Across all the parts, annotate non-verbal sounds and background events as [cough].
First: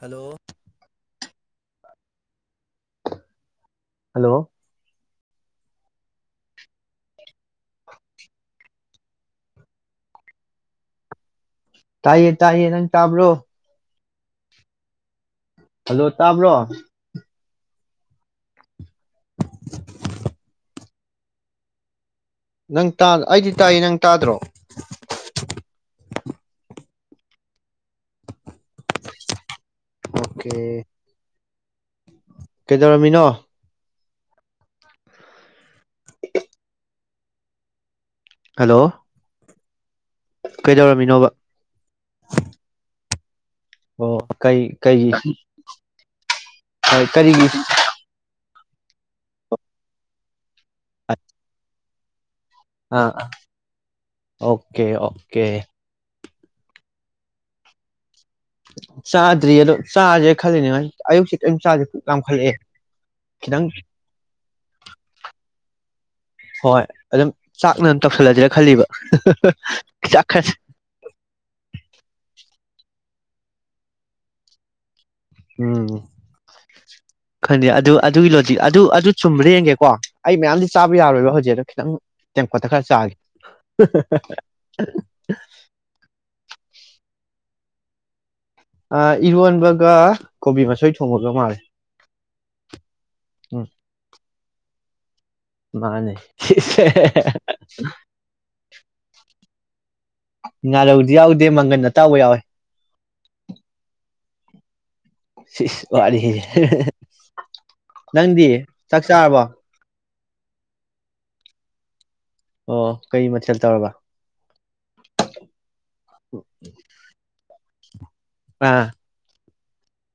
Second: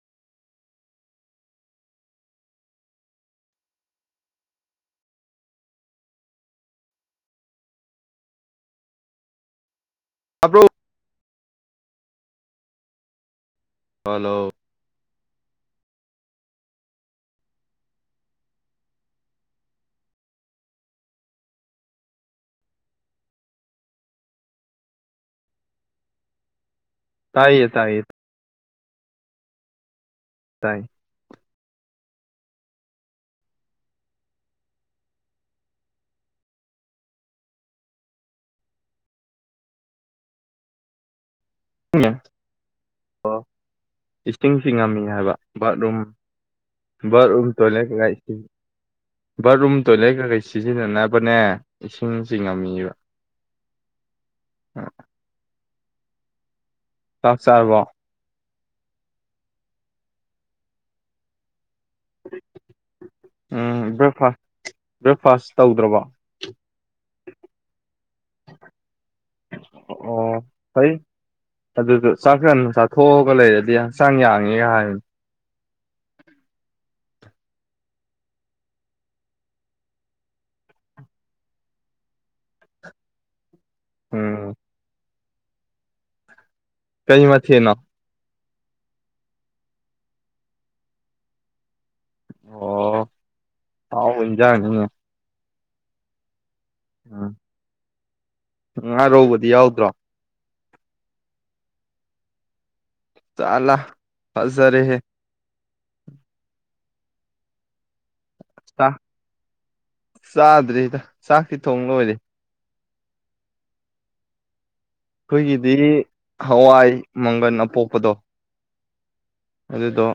hello hello ꯇꯥꯕ꯭ꯔꯣ ꯇꯥꯏꯌꯦ ꯇꯥꯏꯌꯦ ꯅꯪ ꯇꯥꯕ꯭ꯔꯣ ꯍꯂꯣ ꯍꯜꯂꯣ ꯇꯥꯕ꯭ꯔꯣ ꯅꯪ ꯇꯥ ꯑꯩꯗꯤ ꯇꯥꯏꯌꯦ ꯅꯪ ꯇꯥꯗ꯭ꯔꯣ ꯇꯥꯏꯌꯦ ꯇꯥꯏꯌꯦ ꯑꯣꯀꯦ ꯇꯥꯏ ꯀꯩꯗꯧꯔꯝꯃꯤꯅꯣ ꯍꯜꯂꯣ ꯀꯩꯗꯧꯔꯝꯃꯤꯅꯣꯕ ꯎꯝ ꯑꯣ ꯑꯣ ꯏꯁꯤꯡꯁꯤ ꯀꯩ ꯉꯝꯃꯤ ꯀꯩꯒꯤ ꯍꯥꯏꯕ ꯕꯥꯠꯔꯨꯝ ꯕꯥꯠꯔꯨꯝ ꯀꯔꯤꯒꯤ ꯇꯣꯏꯂꯦꯠ ꯀꯩꯀ ꯏꯁꯤꯡ ꯕꯥꯠꯔꯨꯝ ꯇꯣꯢꯂꯦꯠ ꯀꯩꯀꯩ ꯁꯤꯖꯤꯟꯅꯥꯅꯕꯅꯦ ꯢꯁꯤꯡ ꯑꯥ ꯑꯣꯀꯦ ꯑꯣꯀꯦ ꯆꯥꯛ ꯆꯥꯔꯕꯣ ꯆꯥꯗ꯭ꯔꯤ ꯑꯗꯣ ꯆꯥꯔꯥꯁꯤꯔꯥ ꯈꯜꯂꯤꯅꯦ ꯉꯥꯁꯤ ꯑꯌꯨꯛꯀꯤ ꯀꯦꯝ ꯆꯥꯗ꯭ꯔꯤ ꯌꯥꯝꯈꯠꯂꯛꯑꯦ ꯈꯤꯇꯪ ꯎꯝ ꯕ꯭ꯔꯦꯛꯐꯥꯁ ꯕ꯭ꯔꯦꯛꯐꯥꯁ ꯇꯧꯗ꯭ꯔꯕꯣ ꯍꯣꯏ ꯑꯗꯨꯝ ꯆꯥꯛꯅ ꯇꯧꯁꯜꯂꯁꯤꯔ ꯈꯜꯂꯤꯕ ꯍꯥꯍꯥꯍꯥ ꯑꯣ ꯐꯩ ꯑꯗꯨꯒ ꯆꯥꯛ ꯉꯟꯅꯥ ꯆꯥꯊꯣꯛ ꯍꯣꯒ ꯂꯩꯔꯗꯤ ꯍꯛꯆꯥꯡ ꯌꯥꯡꯉꯦꯒ ꯍꯥꯏꯕꯅꯦ ꯎꯝ ꯈꯪꯗꯦ ꯑꯗꯨ ꯑꯗꯨꯒꯤ ꯂꯣꯗꯤꯛ ꯑꯗꯨ ꯑꯗꯨ ꯆꯨꯝꯕ꯭ꯔꯥ ꯌꯦꯡꯒꯦꯀꯣ ꯑꯩ ꯃꯌꯥꯝꯗꯤ ꯆꯥꯕ ꯌꯥꯔꯣꯏꯕ ꯍꯧꯖꯤꯛ ꯑꯗꯣ ꯈꯤꯇꯪ ꯇꯦꯡꯀꯣꯠꯇ ꯈꯔ ꯆꯥꯒꯦ ꯎ ꯍꯥ ꯍꯥ ꯎꯝ ꯍꯥ ꯍꯥ [inaudible] ꯀꯩ ꯃꯊꯦꯜꯅꯣ ꯑ ꯏꯔꯣꯟꯕꯒ ꯀꯣꯕꯤ ꯃꯁꯣꯏ ꯊꯣꯡꯕꯒ ꯃꯥꯜꯂꯦ ꯑꯣ ꯎꯝ ꯍꯥꯎꯕ ꯍꯤꯡꯖꯥꯡꯅꯤꯅꯦ ꯃꯥꯅꯦ ꯉꯥꯔꯧꯒꯗꯤ ꯌꯥꯎ ꯗ꯭ꯔꯣ ꯉꯥꯔꯧꯗꯤ ꯌꯥꯎꯗꯦ ꯃꯪꯒꯟ ꯑꯇꯥꯎꯕ ꯌꯥꯎꯋꯦ ꯆꯂꯂꯥ ꯐꯖꯔꯦ ꯍꯦ ꯁꯤ꯭ꯁ ꯋꯥꯔꯦꯍꯦ ꯑ ꯍꯦꯍꯦ ꯅꯪꯗꯤ ꯆꯥꯛ ꯆꯥꯔꯕꯣ ꯆꯥꯗ꯭ꯔꯤꯗ ꯆꯥꯛꯇꯤ ꯊꯣꯡ ꯂꯣꯏꯔꯦ ꯑꯣ ꯀꯩ ꯃꯊꯦꯜ ꯇꯧꯔꯕ ꯑꯩꯈꯣꯏꯒꯤꯗꯤ ꯍꯋꯥꯏ ꯃꯪꯒꯟ ꯑꯄꯣꯛꯄꯗꯣ ꯑꯥ ꯑꯗꯨꯗꯣ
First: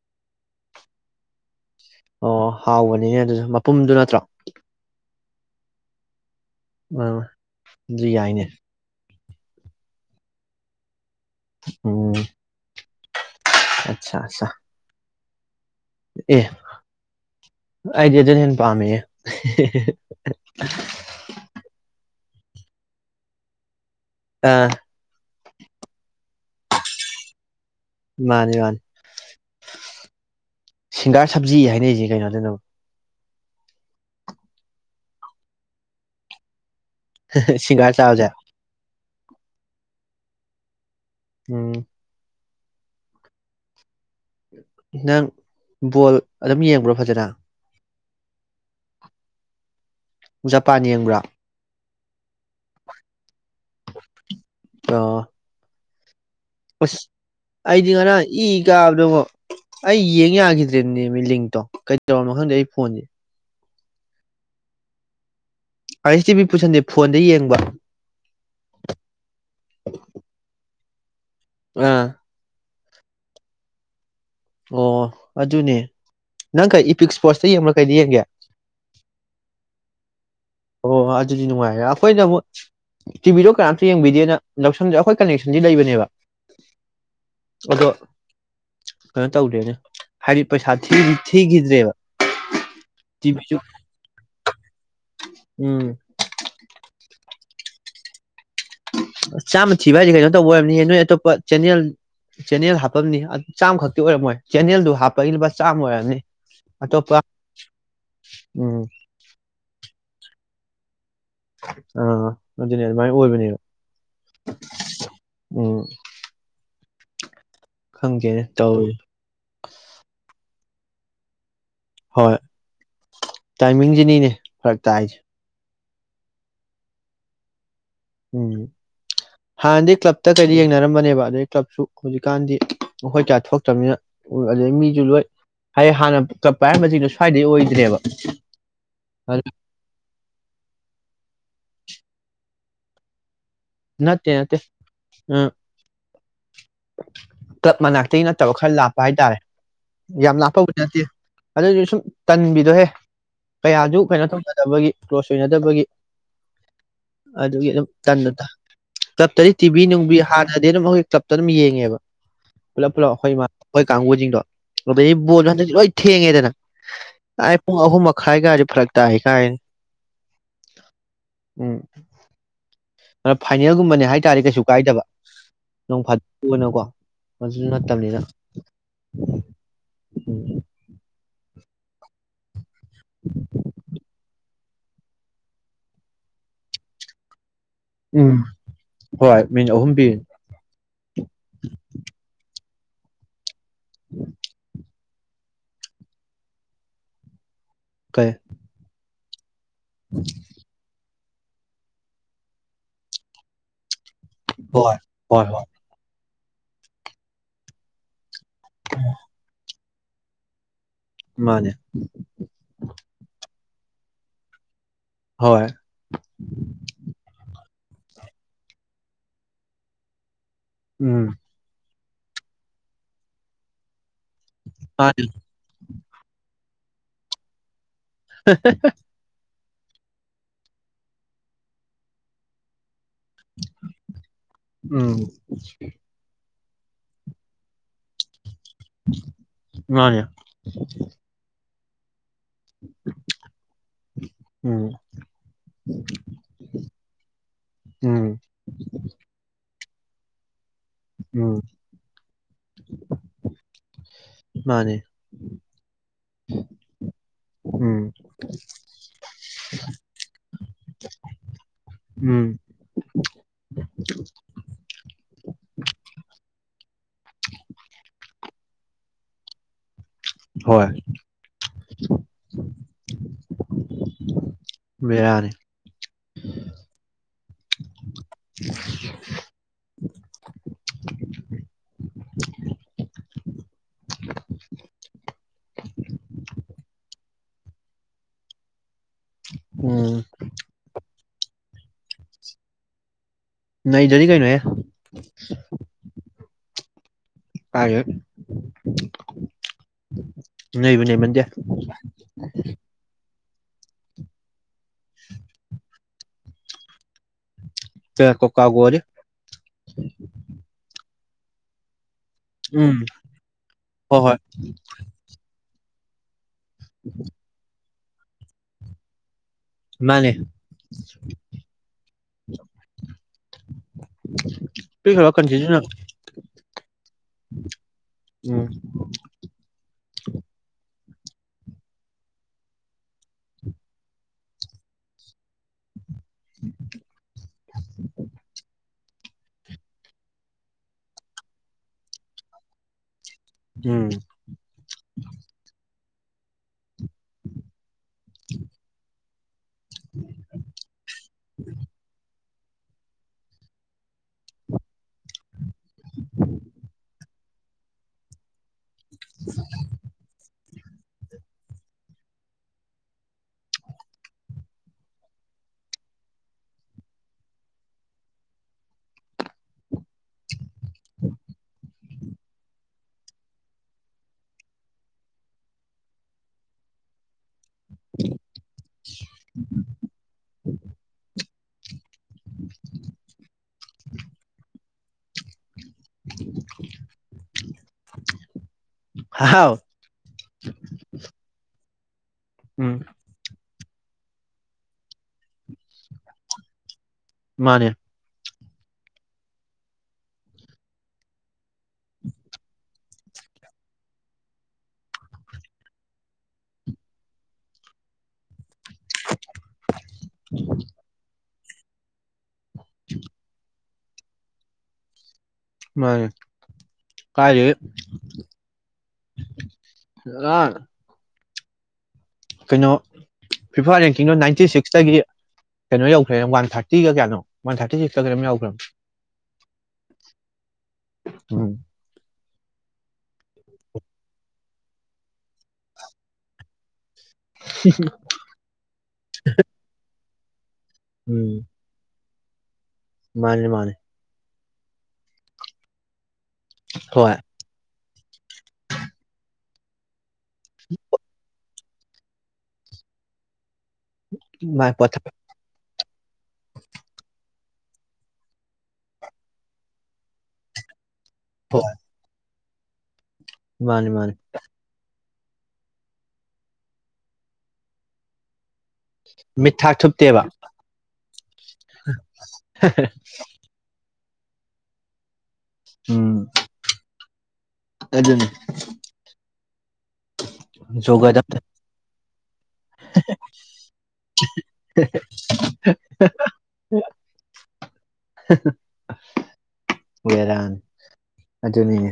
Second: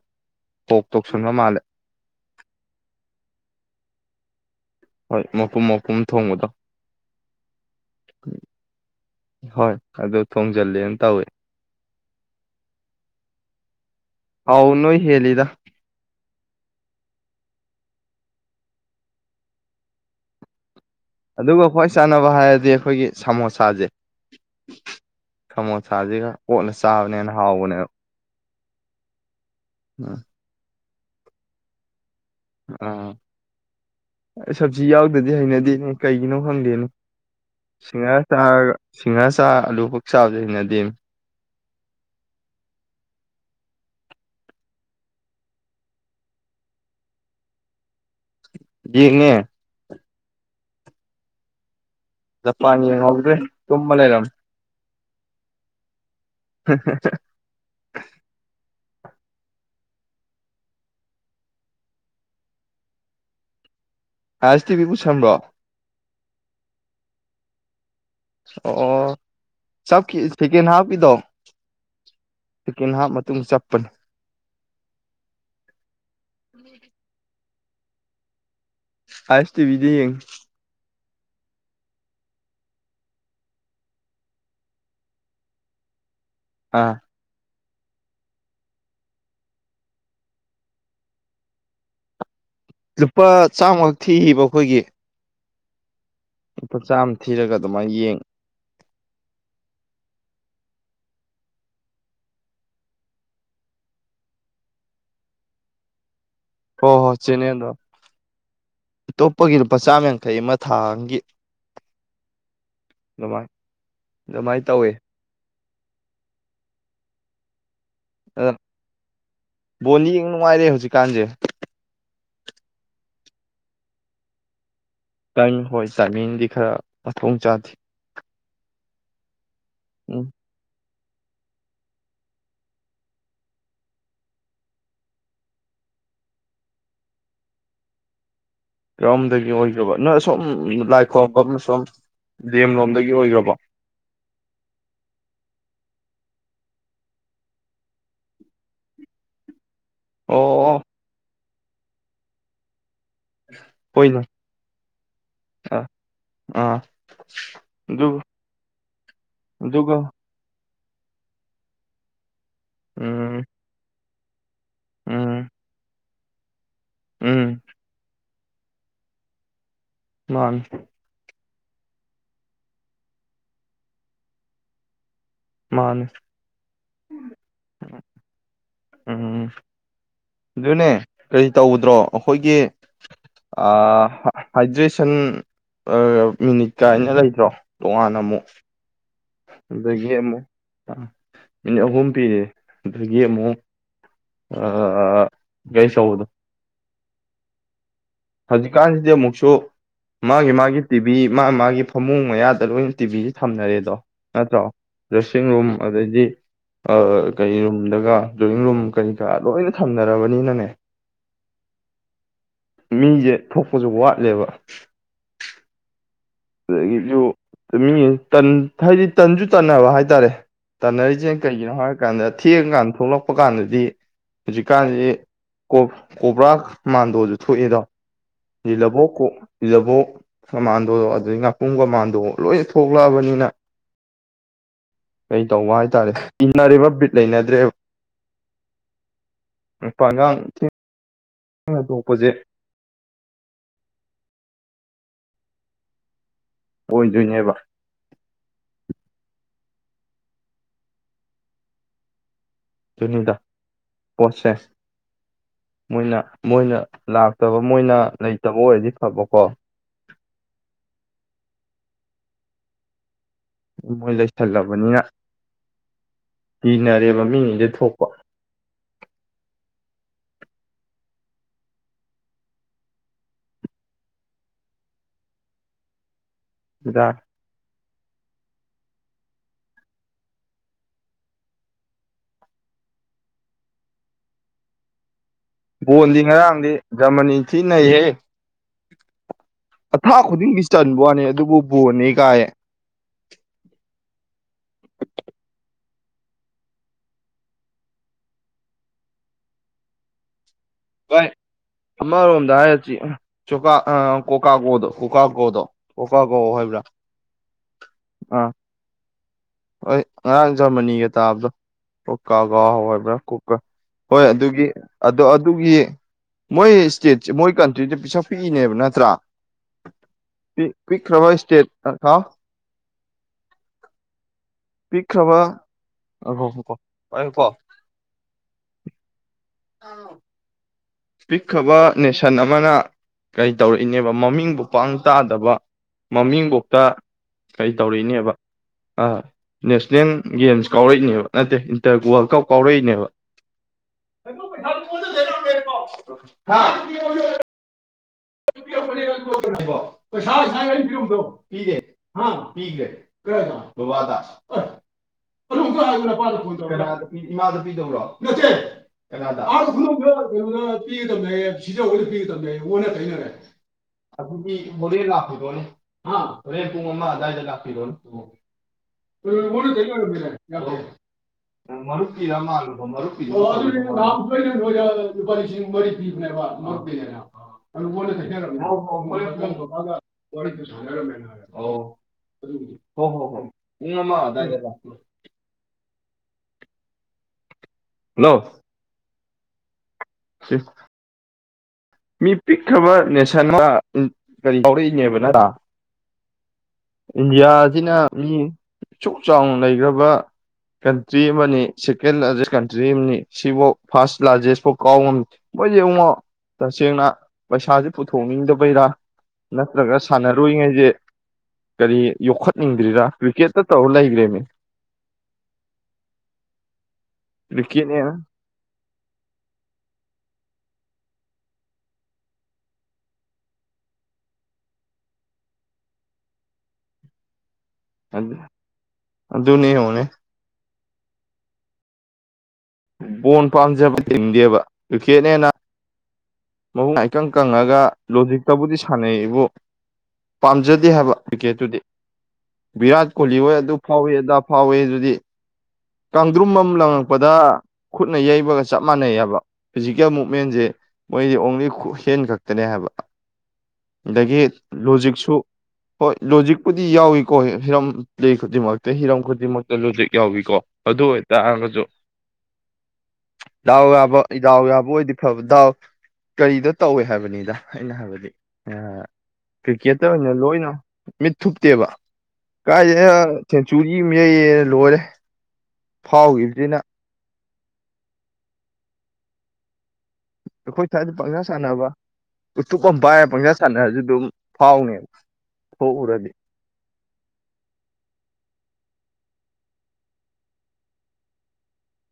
ꯁꯣꯛ ꯇꯧꯁꯟꯕ ꯃꯥꯜꯂꯦ ꯑꯣ ꯍꯥꯎꯕꯅꯤꯅꯦ ꯑꯗꯨꯁꯨ ꯃꯄꯨꯝꯗꯨ ꯅꯠꯇ꯭ꯔꯣ ꯍꯣꯏ ꯃꯄꯨꯝ ꯃꯄꯨꯝ ꯊꯣꯡꯕꯗꯣ ꯑꯥ ꯑꯗꯨꯁꯨ ꯌꯥꯏꯅꯦ ꯍꯣꯏ ꯑꯗꯨ ꯊꯣꯡꯖꯥꯜꯂꯦꯅ ꯇꯧꯋꯦ ꯎꯝ ꯑꯠꯆꯥ ꯑꯠꯆꯥ ꯑꯥꯎ ꯅꯣꯢ ꯍꯦꯜꯂꯤꯠ ꯗ ꯑꯦ ꯑꯩꯗꯤ ꯑꯗꯨꯅ ꯍꯦꯟꯅ ꯄꯥꯝꯃꯦꯍꯦ ꯍꯦꯍꯦꯍꯦ ꯑꯗꯨꯒ ꯈ꯭ꯋꯥꯏ ꯆꯥꯟꯅꯕ ꯍꯥꯏꯔꯗꯤ ꯑꯩꯈꯣꯏꯒꯤ ꯁꯃꯣꯁꯥꯁꯦ ꯑꯥ ꯁꯃꯣꯁꯥꯖꯤꯒ ꯀꯣꯠꯂ ꯆꯥꯕꯅ ꯍꯦꯟ ꯍꯥꯎꯕꯅꯦ ꯃꯥꯅꯤ ꯃꯥꯅꯤ ꯁꯤꯡꯒꯥꯔ ꯁꯞꯖꯤ ꯍꯥꯏꯅꯩꯖꯦ ꯀꯩꯅꯣ ꯑꯗꯨꯅꯕꯨ ꯑꯥ ꯁꯞꯖꯤ ꯌꯥꯎꯗꯗꯤ ꯍꯩꯅꯗꯦꯅꯦ ꯀꯩꯒꯤꯅꯣ ꯍꯪꯗꯦꯅꯣ ꯍꯦꯍꯦ ꯁꯤꯡꯒꯥꯔ ꯆꯥꯕꯖꯦ ꯁꯤꯡꯍꯥꯔ ꯆꯥ ꯑꯂꯨꯈꯛ ꯆꯥꯕꯁꯨ ꯍꯩꯅꯗꯦ ꯎꯝ ꯅꯪ ꯕꯣꯜ ꯑꯗꯨꯝ ꯌꯦꯡꯕ꯭ꯔꯣ ꯐꯖꯅ ꯌꯦꯡꯉꯦ ꯖꯄꯥꯟ ꯌꯦꯡꯕ꯭ꯔꯣ ꯖꯄꯥꯟ ꯌꯦꯡꯍꯧꯗ꯭ꯔꯦ ꯇꯨꯝꯃ ꯂꯩꯔꯝꯃꯦ ꯑꯣ ꯑꯨꯁ ꯑꯩꯗꯤ ꯉꯔꯥꯡ ꯢ ꯀꯕꯗꯣꯉꯣ ꯑꯩ ꯌꯦꯡ ꯌꯥꯈꯤꯗ꯭ꯔꯦꯅꯦꯃꯤ ꯂꯤꯡꯇꯣ ꯀꯔꯤ ꯇꯧꯔꯅꯣ ꯈꯪꯗꯦ ꯑꯩ ꯐꯣꯟꯁꯦ ꯑꯥꯢ ꯑꯦꯁ ꯇꯤ ꯚꯤ ꯄꯨꯁꯝꯕ꯭ꯔꯣ ꯑꯥꯏ ꯑꯦꯁ ꯇꯤ ꯚꯤ ꯄꯨꯁꯟꯗꯦ ꯐꯣꯟꯗ ꯌꯦꯡꯕ ꯑꯣ ꯆꯞꯀꯤ ꯁꯦꯀꯦꯟ ꯍꯥꯐ ꯀꯤꯗꯣ [unintelligible] ꯑꯥ ꯁꯦꯀꯦꯟ ꯍꯥꯞ ꯃꯇꯨꯡ ꯆꯞꯄꯅꯦ ꯑꯣ ꯑꯗꯨꯅꯦ ꯅꯪ ꯀꯩ ꯏꯄꯤꯛ ꯁ꯭ꯄꯣꯁ ꯁꯤ ꯌꯦꯡꯕ꯭ꯔ ꯀꯩꯗ ꯌꯦꯡꯒꯦ ꯑꯥ ꯑꯦꯁ ꯇꯤ ꯚꯤꯗ ꯌꯦꯡꯉꯦ ꯑꯣ ꯑꯗꯨꯗꯤ ꯅꯨꯡꯉꯥꯏꯔꯦ ꯑꯩꯈꯣꯏꯅ ꯑꯃꯨꯛ ꯇꯤ ꯚꯤꯗꯣ ꯀꯅꯥꯝꯇ ꯌꯦꯡꯕꯤꯗꯦꯅ ꯂꯧꯁꯟꯗꯦ ꯑꯩꯈꯣꯏ ꯀꯅꯦꯛꯁꯟꯗꯤ ꯂꯩꯕꯅꯦꯕ ꯑꯥ ꯑꯗꯣ ꯀꯩꯅꯣ ꯇꯧꯗ꯭ꯔꯦꯅꯦ ꯍꯥꯏꯗꯤ ꯄꯩꯁꯥ ꯊꯤ ꯊꯤꯈꯤꯗ꯭ꯔꯦꯕ ꯂꯨꯄꯥ ꯇꯤꯚꯤꯁꯨ ꯆꯥꯝꯃ ꯊꯤꯕ ꯑꯩꯈꯣꯏꯒꯤ ꯎꯝ ꯂꯨꯄꯥ ꯆꯥꯝꯃ ꯊꯤꯔꯒ ꯑꯗꯨꯃꯥꯏꯟ ꯌꯦꯡ ꯆꯥꯝꯃ ꯊꯤꯕ ꯍꯥꯏꯁꯦ ꯀꯩꯅꯣ ꯇꯧꯕ ꯑꯣꯏꯔꯝꯅꯤꯍꯦ ꯅꯣꯏ ꯑꯇꯣꯞꯄ ꯆꯦꯟꯅꯦꯜ ꯆꯦꯟꯅꯦꯜ ꯍꯥꯞꯄꯅꯤ ꯆꯥꯝꯃ ꯈꯛꯇꯤ ꯑꯣꯏꯔꯝꯃꯣꯏ ꯆꯦꯟꯅꯜꯗꯨ ꯍꯥꯞꯄꯒꯤ ꯂꯨꯄꯥ ꯆꯥꯝꯃ ꯑꯣꯏꯔꯝꯅꯤ ꯍꯣꯏ ꯍꯣꯏ ꯑꯇꯣꯞꯄ ꯆꯦꯅꯦꯜꯗꯣ ꯎꯝ ꯑꯇꯣꯞꯄꯒꯤ ꯂꯨꯄꯥ ꯆꯥꯃ ꯌꯥꯡꯈꯩ ꯑꯃ ꯊꯥ ꯑꯝꯒꯤ ꯑꯥ ꯑꯗꯨꯅꯦ ꯑꯗꯨꯃꯥꯏꯅ ꯑꯗꯨꯃꯥꯏ ꯑꯣꯏꯕꯅꯦꯕ ꯑꯗꯨꯃꯥꯏꯅ ꯇꯧꯋꯦ ꯎꯝ ꯈꯪꯗꯦꯅꯦ ꯑꯗ ꯇꯧꯔꯤꯁꯦ ꯕꯣꯟꯗꯤ ꯌꯦꯡ ꯅꯨꯡꯉꯥꯏꯔꯦ ꯍꯧꯖꯤꯛꯀꯥꯟꯁꯦ ꯍꯣꯏ ꯇꯥꯏꯃꯤꯡꯁꯤꯅꯤꯅꯦ ꯐꯔꯛ ꯇꯥꯏꯁꯦ ꯇꯥꯏ ꯍꯣꯏ ꯇꯥꯏꯃꯤꯡꯗꯤ ꯈꯔ ꯃꯗꯣꯡ ꯆꯥꯗꯦ ꯎꯝ ꯍꯥꯟꯅꯗꯤ ꯎꯝ ꯀ꯭ꯂꯞꯇ ꯀꯩꯗ ꯌꯦꯡꯅꯔꯝꯕꯅꯦ ꯑꯗꯩ ꯀ꯭ꯂꯕꯁꯨ ꯍꯧꯖꯤꯛꯀꯥꯟꯗꯤ ꯑꯩꯈꯣꯏ ꯀꯌꯥ ꯊꯣꯛꯇ꯭ꯔꯕꯅꯤꯅ ꯑꯗꯩ ꯃꯤꯁꯨ ꯂꯣꯏ ꯍꯥꯏꯌꯦꯡ ꯍꯥꯟꯅ ꯀ꯭ꯂꯕ ꯄꯥꯏꯔꯝꯕꯁꯤꯡꯗꯣ ꯁ꯭ꯋꯥꯏꯗꯩ ꯑꯣꯏꯗ꯭ꯔꯦꯕ ꯀꯔꯣꯝꯗꯒꯤ ꯑꯣꯏꯈꯔꯕ ꯅꯪ ꯑꯁꯣꯝ ꯂꯥꯏ ꯈꯣꯝꯕꯝ ꯑꯁꯣꯝ ꯂꯦꯝ ꯂꯣꯝꯗꯒꯤ ꯑꯣꯏꯈ꯭ꯔꯕꯣ ꯅꯠꯇꯦ ꯅꯠꯇꯦ ꯎꯝ ꯀ꯭ꯂꯞ ꯃꯅꯥꯛꯇꯒꯤ ꯅꯠꯇꯕ ꯈꯔ ꯂꯥꯞꯄ ꯍꯥꯏꯇꯥꯔꯦ ꯌꯥꯝ ꯂꯥꯞꯅꯄꯕꯨꯗꯤ ꯑꯣ ꯅꯠꯇꯦ ꯑꯗꯨꯏꯗꯤ ꯁꯨꯝ ꯇꯟꯕꯤꯗꯣꯍꯦ ꯀꯌꯥꯁꯨ ꯍꯣꯏꯅꯦ ꯀꯩꯅꯣ ꯇꯧꯅꯗꯕꯒꯤ ꯀ꯭ꯂꯣꯁ ꯑꯣꯏꯅꯗꯕꯒꯤ ꯑꯥ ꯑꯥ ꯑꯗꯨꯒꯤ ꯑꯗꯨꯝ ꯑꯗꯨ ꯇꯟꯕꯗꯣ ꯀ꯭ꯂꯞꯇꯗꯤ ꯇꯤꯕꯤ ꯑꯗꯨꯒ ꯅꯨꯡꯕꯤ ꯍꯥꯟꯅ ꯗꯤ ꯑꯗꯨꯝ ꯑꯩꯈꯣꯏ ꯇꯞꯇ ꯑꯗꯨꯝ ꯌꯦꯡꯉꯦꯕ ꯄꯨꯂꯞ ꯄꯨꯂꯣ ꯍꯣꯏ ꯎꯝ ꯃꯥ ꯍꯣꯏ ꯀꯥꯡꯕꯨꯖꯤꯡꯗꯣ ꯑꯗꯒꯤ ꯎꯝ ꯕꯣꯜꯁꯦ ꯍꯟꯗꯛꯇꯤ ꯂꯣꯢ ꯊꯦꯡꯉꯌꯦꯗꯅ ꯎꯝ ꯀꯏ ꯄꯨꯨꯡ ꯑꯍꯨꯃ ꯃꯛ ꯈꯥꯏꯒ ꯀꯥꯏꯁꯨ ꯐꯔꯛ ꯇꯥꯏ ꯀꯥꯏ ꯃꯥꯅꯤ ꯎꯝ ꯐꯥꯏꯅꯦꯜꯒꯨꯝꯕꯅꯦ ꯍꯥꯏꯇꯥꯔꯗꯤ ꯀꯩꯁꯨ ꯀꯥꯏꯗꯕ ꯅꯣꯡ ꯃꯥꯅꯦ ꯐꯥꯗꯣꯛꯀꯤ ꯑꯣꯢꯅꯀꯣ ꯑꯗꯨꯁꯨ ꯅꯠꯇꯕꯅꯤꯅ ꯎꯝ ꯑꯗꯨꯅꯦ ꯀꯔꯤ ꯇꯧꯒꯗ꯭ꯔꯣ ꯑꯩꯈꯣꯏꯒꯤ ꯑꯥ ꯍꯥꯏꯗ꯭ꯔꯦꯁꯟ ꯃꯤꯅꯤꯠ ꯀꯥꯏꯅ ꯂꯩꯗ꯭ꯔꯣ ꯇꯣꯉꯥꯟꯅ ꯎꯝ ꯑꯃꯨꯛ ꯍꯣꯏ ꯃꯤꯅꯤꯠ ꯑꯍꯨꯝ ꯄꯤ ꯑꯗꯒꯤ ꯑꯃꯨꯛ ꯃꯤꯅꯤꯠ ꯑꯍꯨꯝ ꯄꯤꯔꯦ ꯑꯗꯒꯤ ꯑꯃꯨꯛ ꯑꯑꯑꯑ ꯒꯥꯔꯤ ꯑꯆꯧꯕꯗꯣ ꯀꯩ ꯍꯧꯖꯤꯛ ꯀꯥꯟꯁꯤꯗꯤ ꯑꯃꯨꯛꯁꯨ ꯑꯣ ꯃꯥꯒꯤ ꯃꯥꯒꯤ ꯇꯤꯝ ꯃꯤ ꯃꯥ ꯃꯥꯒꯤ ꯐꯃꯨꯡ ꯃꯌꯥꯗ ꯂꯣꯏꯅ ꯇꯤꯚꯤꯖꯦ ꯊꯝꯅꯔꯦꯗꯣ ꯅꯠꯇ꯭ꯔꯣ ꯍꯣꯏ ꯍꯣꯏ ꯗ꯭ꯔꯦꯁꯤꯡ ꯍꯣꯏ ꯔꯨꯝ ꯑꯗꯩꯗꯤ ꯑ ꯀꯩ ꯔꯨꯝꯗꯒ ꯗ꯭ꯔꯣꯌꯤꯡ ꯔꯨꯝ ꯀꯔꯤ ꯀꯔꯥ ꯂꯣꯏꯅ ꯊꯝꯅꯔꯕꯅꯤꯅꯅꯦ ꯃꯥꯅꯦ ꯃꯤꯁꯦ ꯊꯣꯛꯄꯁꯨ ꯋꯥꯠꯂꯦꯕ [inaudible] ꯑꯗꯒꯤꯖꯨ ꯃꯤ ꯇꯟ ꯍꯥꯏꯗꯤ ꯇꯟꯁꯨ ꯇꯟꯅꯕ ꯍꯥꯏꯇꯥꯔꯦ ꯎꯝ ꯇꯥꯟꯅꯔꯤꯁꯦ ꯀꯩꯒꯤꯅꯣ ꯍꯥꯏ ꯀꯥꯟꯗ ꯊꯦꯡꯉꯥ ꯀꯥꯟꯗ ꯊꯣꯛꯂꯛꯄ ꯀꯥꯟꯗꯗꯤ ꯍꯧꯖꯤꯀꯥꯟ ꯁꯤꯗꯤ ꯃꯥꯅꯦ ꯀꯣ ꯀꯣꯕ꯭ꯔꯥ ꯃꯥꯟꯗꯣꯁꯨ ꯊꯣꯛꯏꯗꯣ ꯢꯂꯥꯚꯣ ꯀꯣ ꯁꯤꯗꯕꯨ ꯁꯃꯥꯟꯗꯣ ꯑ ꯑꯗꯩ ꯉꯥꯄꯨꯡ ꯀꯥꯃꯥꯟꯗꯣ ꯂꯣꯏ ꯊꯣꯛꯂꯛꯑꯕꯅꯤꯅ ꯎꯝ ꯀꯩ ꯇꯧꯕ ꯍꯥꯏꯇꯥꯔꯦ ꯅꯔꯤꯕ ꯕꯤꯠ ꯂꯩꯅꯗ꯭ꯔꯦꯕ ꯃꯥꯟꯅꯦ ꯅꯪꯅ ꯅꯣꯛꯄꯁꯦ ꯎꯝ ꯑꯣꯏꯗꯣꯏꯅꯦꯕ ꯎꯝ ꯎꯝ ꯑꯗꯨꯅꯤꯗ ꯄꯣꯠꯁꯦ ꯃꯥꯅꯦ ꯃꯣꯏꯅ ꯃꯣꯏꯅ ꯂꯥꯛꯇꯕ ꯃꯣꯏꯅ ꯎꯝ ꯂꯩꯇꯕ ꯑꯣꯏꯔꯗꯤ ꯐꯕꯀꯣ ꯎꯝ ꯃꯣꯏ ꯂꯩꯁꯜꯂꯕꯅꯤꯅ ꯀꯤꯅꯔꯦꯕ ꯃꯤꯁꯤꯡꯁꯦ ꯊꯣꯛꯄ ꯍꯣꯏ ꯕꯦꯔꯥꯅꯤ ꯗꯥꯗꯥ [unintelligible] ꯕꯣꯜꯗꯤ ꯉꯔꯥꯡꯗꯤ ꯖꯔꯃꯅꯤ ꯊꯤ ꯅꯩꯍꯦ ꯎꯝ ꯑꯊꯥ ꯈꯨꯗꯤꯡꯒꯤ ꯆꯟꯕ ꯋꯥꯅꯦ ꯑꯗꯨꯕꯨ ꯕꯣꯜꯅꯦ ꯀꯥꯢꯌꯦ ꯅꯩꯗ꯭ꯔꯥꯗꯤ ꯀꯩꯅꯣꯍꯦ [unintelligible] ꯀꯥꯌꯩ ꯅꯩꯕꯨ ꯚꯥꯏ ꯅꯩꯃꯟꯗꯦ ꯆꯣꯀ ꯑ ꯀꯣꯀꯥꯒꯣꯗꯣ ꯎꯀꯥꯒꯣꯗꯣ ꯑꯣꯀꯥ ꯑꯣ ꯍꯥꯏꯕ꯭ꯔꯥ ꯆ ꯑꯥ ꯀꯣꯀꯥꯒꯣꯗꯤ ꯍꯣꯏ ꯉꯔꯥꯡ ꯖꯔꯃꯅꯤꯒ ꯇꯥꯕꯗꯣ ꯀꯀꯥꯒꯥꯎ ꯎꯝ ꯍꯥꯏꯕ꯭ꯔꯥ ꯀꯣꯀꯥ ꯍꯣꯏ ꯑꯗꯨꯒꯤ ꯑꯗ ꯑꯗꯨꯒꯤ ꯃꯣꯏ ꯁ꯭ꯇꯦꯠꯁꯦ ꯃꯣꯏ ꯀꯟ ꯗꯨꯏꯗꯤ ꯄꯤꯁꯛ ꯄꯤꯛꯏꯅꯦꯕ ꯅꯠꯇ꯭ꯔꯥ ꯃꯥꯅꯦ ꯄꯤ ꯄꯤꯛꯈ꯭ꯔꯕ ꯁ꯭ꯇꯦꯠ ꯀ ꯍꯥꯎ ꯄꯤꯛꯈ꯭ꯔꯕ ꯀꯟꯇ꯭ꯔꯤꯗꯨꯅ ꯎꯝ ꯉꯥꯏꯈꯣ ꯉꯥꯏꯈꯣ ꯄꯥꯏꯌꯨꯀꯣ ꯑꯥꯎ ꯄꯤꯛꯈ꯭ꯔꯕ ꯅꯦꯁꯟ ꯑꯃꯅ ꯀꯔꯤ ꯇꯧꯔꯛꯏꯅꯦꯕ ꯃꯃꯤꯡꯕꯨ ꯄꯥꯡ ꯇꯥꯗꯕ ꯃꯃꯤꯡ ꯐꯧꯇ ꯀꯩ ꯇꯧꯔꯏꯅꯦꯕ ꯑꯥ ꯅꯦꯁꯅꯦꯜ ꯒꯦꯝꯁ ꯀꯥꯎꯔꯛꯏꯅꯦꯕ ꯅꯠꯇꯦ ꯏꯟꯇꯔ ꯋꯥꯔꯜ ꯀꯞ ꯀꯥꯎꯔꯛꯏꯅꯦꯕ ꯎꯝ [unintelligible] ꯍꯥꯥ [unintelligible] ꯄꯩꯁꯥ ꯉꯁꯥꯢ ꯑꯩ ꯄꯤꯔꯝꯕꯗꯣ ꯄꯤꯗꯦ ꯑꯥ ꯄꯤꯈ꯭ꯔꯦ ꯀꯔꯥꯢꯗ ꯕꯕꯥꯗ ꯑꯩ [unintelligible] ꯍꯥꯢꯔꯤꯕꯁꯤ ꯂꯧꯁꯟꯕ ꯉꯝꯗ꯭ꯔꯦ ꯏꯃꯥꯗ ꯄꯤꯗꯧꯔꯣ ꯅꯠꯇꯦ ꯀꯅꯥꯗꯥ ꯑꯥ ꯈꯨꯗꯣꯡꯕꯤꯑꯣ ꯑ ꯄꯤꯒꯗꯕꯅꯦꯌꯦ ꯁꯤꯖ ꯍꯣꯏꯗ ꯄꯤꯒꯗꯕꯅꯦꯌꯦ ꯑꯣꯟꯅ ꯇꯩꯅꯔꯦ ꯑꯗꯨꯗꯤ ꯍꯣꯔꯦ ꯂꯥꯛꯄꯤꯔꯣꯅꯦ ꯍꯣꯔꯦꯟ ꯄꯨꯡ ꯑꯃ ꯑꯗꯥꯏꯗ ꯂꯥꯛꯄꯤꯔꯣꯅꯦ ꯎꯝ ꯃꯔꯨꯞꯀꯤꯔ ꯃꯥꯜꯂꯨꯕ ꯃꯔꯨꯞ ꯑꯣ ꯑꯗꯨꯅꯦ ꯅꯍꯥꯃꯨꯛꯁꯨ ꯑꯩꯅ ꯅꯣꯢꯗ ꯂꯨꯄꯥ ꯂꯤꯁꯤꯡ ꯃꯔꯤ ꯄꯤꯕꯅꯦꯕ ꯃꯔꯨꯞꯀꯤꯅꯦꯅ ꯋꯥꯔꯤꯗꯨ ꯁꯥꯟꯅꯔꯝꯃꯦꯅ ꯍꯥꯏꯌꯣ ꯑꯣ ꯍꯣ ꯍꯣ ꯍꯣ ꯄꯨꯡ ꯑꯃ ꯑꯗꯥꯢꯗ ꯂꯥꯛꯄꯤꯌꯣ [unintelligible] ꯍꯜꯂꯣ ꯍꯍꯥꯎ [inaudible] ꯃꯤ ꯄꯤꯛꯈ꯭ꯔꯕ ꯅꯦꯁꯟꯅ ꯎꯝ ꯀꯔꯤ ꯀꯥꯎꯔꯛꯏꯅꯦꯕ ꯅꯇ ꯃꯥꯅꯦ ꯏꯟꯗꯤꯌꯥꯖꯤꯅ ꯃꯤ ꯑꯁꯨꯛ ꯆꯥꯎꯅ ꯂꯩꯈ꯭ꯔꯕ ꯀꯟꯇ꯭ꯔꯤ ꯑꯃꯅꯤ ꯁꯦꯀꯦꯟ ꯂꯥꯔꯖꯦꯁ ꯀꯟꯇ꯭ꯔꯤ ꯑꯃꯅꯤ ꯁꯤꯐꯥꯎ ꯐꯥꯔꯁ ꯂꯥꯔꯖꯦꯁ ꯐꯥꯎ ꯀꯥꯎ ꯉꯝꯃꯤ ꯃꯣꯏ ꯌꯦꯡꯉꯣ ꯇꯁꯦꯡꯅ ꯄꯩꯁꯥꯁꯦ ꯄꯨꯊꯣꯛꯅꯤꯡꯗꯕꯩꯔ ꯅꯠꯇ꯭ꯔꯒ ꯁꯥꯟꯅꯔꯨꯏꯉꯩꯁꯦ ꯀꯔꯤ ꯌꯣꯛꯈꯠ ꯏꯗꯤꯔꯥ ꯔꯤꯈꯦꯠꯇ ꯇꯧꯂꯩꯥꯏꯒ꯭ꯔꯦꯃꯤ ꯃꯅꯦ ꯀꯥꯏꯗꯩꯩ ꯀ꯭ꯔꯤꯛꯀꯦꯠꯅꯦꯅ ꯑꯥ ꯀꯩꯅꯣ ꯐꯤꯐꯥ ꯔꯦꯡꯀꯤꯡꯗꯣ ꯅꯥꯏꯟꯇꯤ ꯁꯤꯛꯁꯇꯒꯤ ꯀꯩꯅꯣ ꯌꯧꯈ꯭ꯔꯦ ꯋꯥꯟ ꯊꯥꯔꯇꯤꯒ ꯀꯌꯥꯅꯣ ꯋꯥꯟꯊꯔꯇꯤ ꯁꯤꯛꯁꯂꯥ ꯀꯩꯅꯣꯝ ꯌꯧꯒꯔ꯭ꯃꯤ ꯑꯗꯨꯅꯤ ꯌꯦꯡ ꯉꯣꯅꯦ ꯎꯝ ꯕꯣꯟ ꯄꯥꯝꯖꯕ ꯇꯤꯡꯗꯦꯕ ꯀ꯭ꯔꯤꯀꯦꯠꯅꯦꯅ ꯃꯪ [unintelligible] ꯏꯀꯪ ꯀꯪꯉꯒ ꯂꯣꯖꯤꯛꯇꯕꯨꯗꯤ ꯁꯥꯟꯅꯩ ꯏꯕꯨ ꯄꯥꯝꯖꯠ ꯗꯤ ꯍꯕ ꯇꯀꯦ ꯎꯝ ꯇꯨꯗꯤ ꯚꯔꯥꯠ ꯀꯣꯍꯂꯤ ꯍꯣꯏ ꯃꯥꯅꯦ ꯑꯗꯨ ꯃꯥꯅꯦ ꯐꯥꯎꯏꯤ ꯑꯗ ꯐꯥꯎꯋꯦ ꯑꯗꯨꯗꯤ ꯀꯪ ꯗ꯭ꯨꯔꯝꯕ ꯍꯣꯏ ꯂꯪꯉꯛꯄꯗ ꯈꯨꯠꯅ ꯌꯩꯕꯒ ꯆꯞ ꯃꯥꯟꯅꯩꯑꯕ ꯍꯧꯖꯤꯛꯀꯤ ꯑꯃꯨꯛ ꯃꯦꯟꯁꯦ ꯃꯣꯏꯗꯤ ꯑꯣꯡꯂꯤ ꯁꯦꯟ ꯈꯛꯇꯅꯦ ꯍꯥꯏꯕ ꯑꯗꯒꯤ ꯃꯥꯏ ꯄꯣꯊ ꯂꯣꯖꯤꯛꯁꯨ ꯍꯣꯏ ꯂꯣꯖꯤꯛꯄꯨꯗꯤ ꯌꯥꯎꯏꯀꯣ ꯍꯤꯔꯝ ꯄꯂꯦ ꯈꯨꯗꯤꯡꯃꯛꯇ ꯍꯤꯔꯝ ꯈꯨꯗꯤꯡꯃꯛꯇ ꯂꯣꯖꯤꯛ ꯌꯥꯎꯏꯀꯣ ꯑꯗꯨ ꯑꯣꯏ ꯇꯒꯖꯨ ꯍꯣꯏ ꯗꯥꯎ ꯃꯥꯅꯤ ꯌꯥꯕ ꯃꯥꯅꯤ ꯗꯥꯎ ꯌꯥꯕ ꯑꯣꯏ ꯐꯕ ꯗꯥꯎ ꯀꯔꯤꯗ ꯇꯧꯋꯦ ꯍꯥꯏꯕꯅꯤꯗ ꯑꯩꯅ ꯍꯥꯏꯕꯗꯤ ꯃꯤꯠ ꯊꯥ ꯀ꯭ꯔꯤꯛꯀꯦꯠꯇ ꯑꯣꯏꯅ ꯊꯨꯞꯇꯦꯕ ꯂꯣꯏꯅ ꯃꯤꯠ ꯊꯨꯞꯇꯦꯕ ꯀꯥꯏꯗꯩꯩꯅ ꯁꯦꯟꯆꯨꯔꯤ ꯂꯣꯏꯔꯦ ꯎꯝ ꯐꯥꯎꯒꯤꯕꯖꯤꯅ ꯑꯗꯨꯅꯤ ꯑꯩꯈꯣꯏ ꯇꯥꯏꯅ ꯖꯣꯒꯗ ꯄꯪꯁꯥ ꯁꯥꯟꯅꯕ ꯎꯇꯨꯞ ꯑꯃ ꯄꯥꯏꯔꯥ ꯄꯪꯁꯥ ꯁꯥꯟꯅꯔꯁꯨ ꯑꯗꯨꯝ ꯐꯥꯎꯅꯦꯕ ꯊꯣꯛꯎꯔꯗꯤ ꯕꯦꯔꯅꯤ ꯑꯗꯨꯅꯤꯅꯦ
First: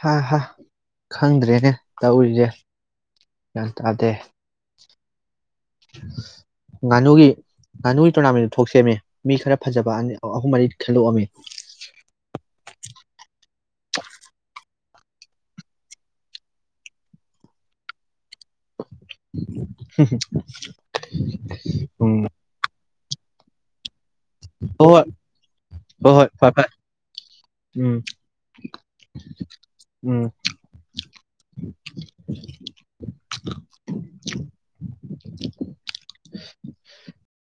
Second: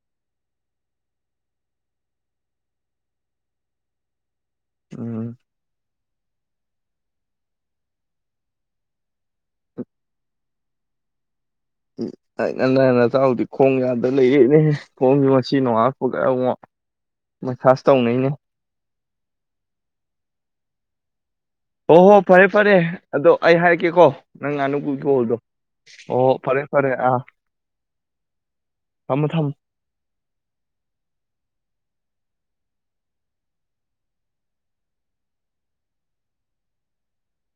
ꯍꯥ ꯍꯥꯥ ꯈꯪꯗ꯭ꯔꯦꯅꯦ ꯇꯧꯔꯤꯁꯦ ꯒ꯭ꯌꯥꯟ ꯇꯥꯗꯦ ꯎꯝ ꯉꯥꯅꯨꯒꯤ ꯉꯥꯅꯨꯒꯤ ꯇꯣꯔꯅꯥꯃꯦꯟꯗꯨ ꯊꯣꯛ ꯁꯦꯝꯃꯤ ꯃꯤ ꯈꯔ ꯐꯖꯕ ꯑ ꯑꯍꯨꯝ ꯃꯔꯤ ꯈꯦꯂꯣꯃꯤ ꯉꯟꯅ ꯅꯇꯥꯎꯗꯤ ꯈꯣꯡ ꯌꯥꯗ ꯂꯩꯔꯛꯏꯅꯦ ꯈꯣꯡꯁꯦ ꯉꯁꯤ ꯅꯣꯡꯉꯜꯛꯄꯒ ꯑꯃꯨꯛ ꯃꯁꯥꯁ ꯇꯧꯅꯩꯅꯦ [unintelligible] ꯑꯣ ꯍꯣ ꯎꯝ ꯐꯔꯦ ꯐꯔꯦ ꯑꯗꯣ ꯑꯩ ꯍꯥꯏꯔꯒꯦꯀꯣ ꯍꯣꯏ ꯍꯣꯏ ꯐ ꯐꯔꯦ ꯐꯥꯏ ꯐꯔꯦ ꯑꯥ ꯎꯝ ꯊꯝꯃꯣ ꯊꯝꯃꯣ ꯎꯝ [unintelligible]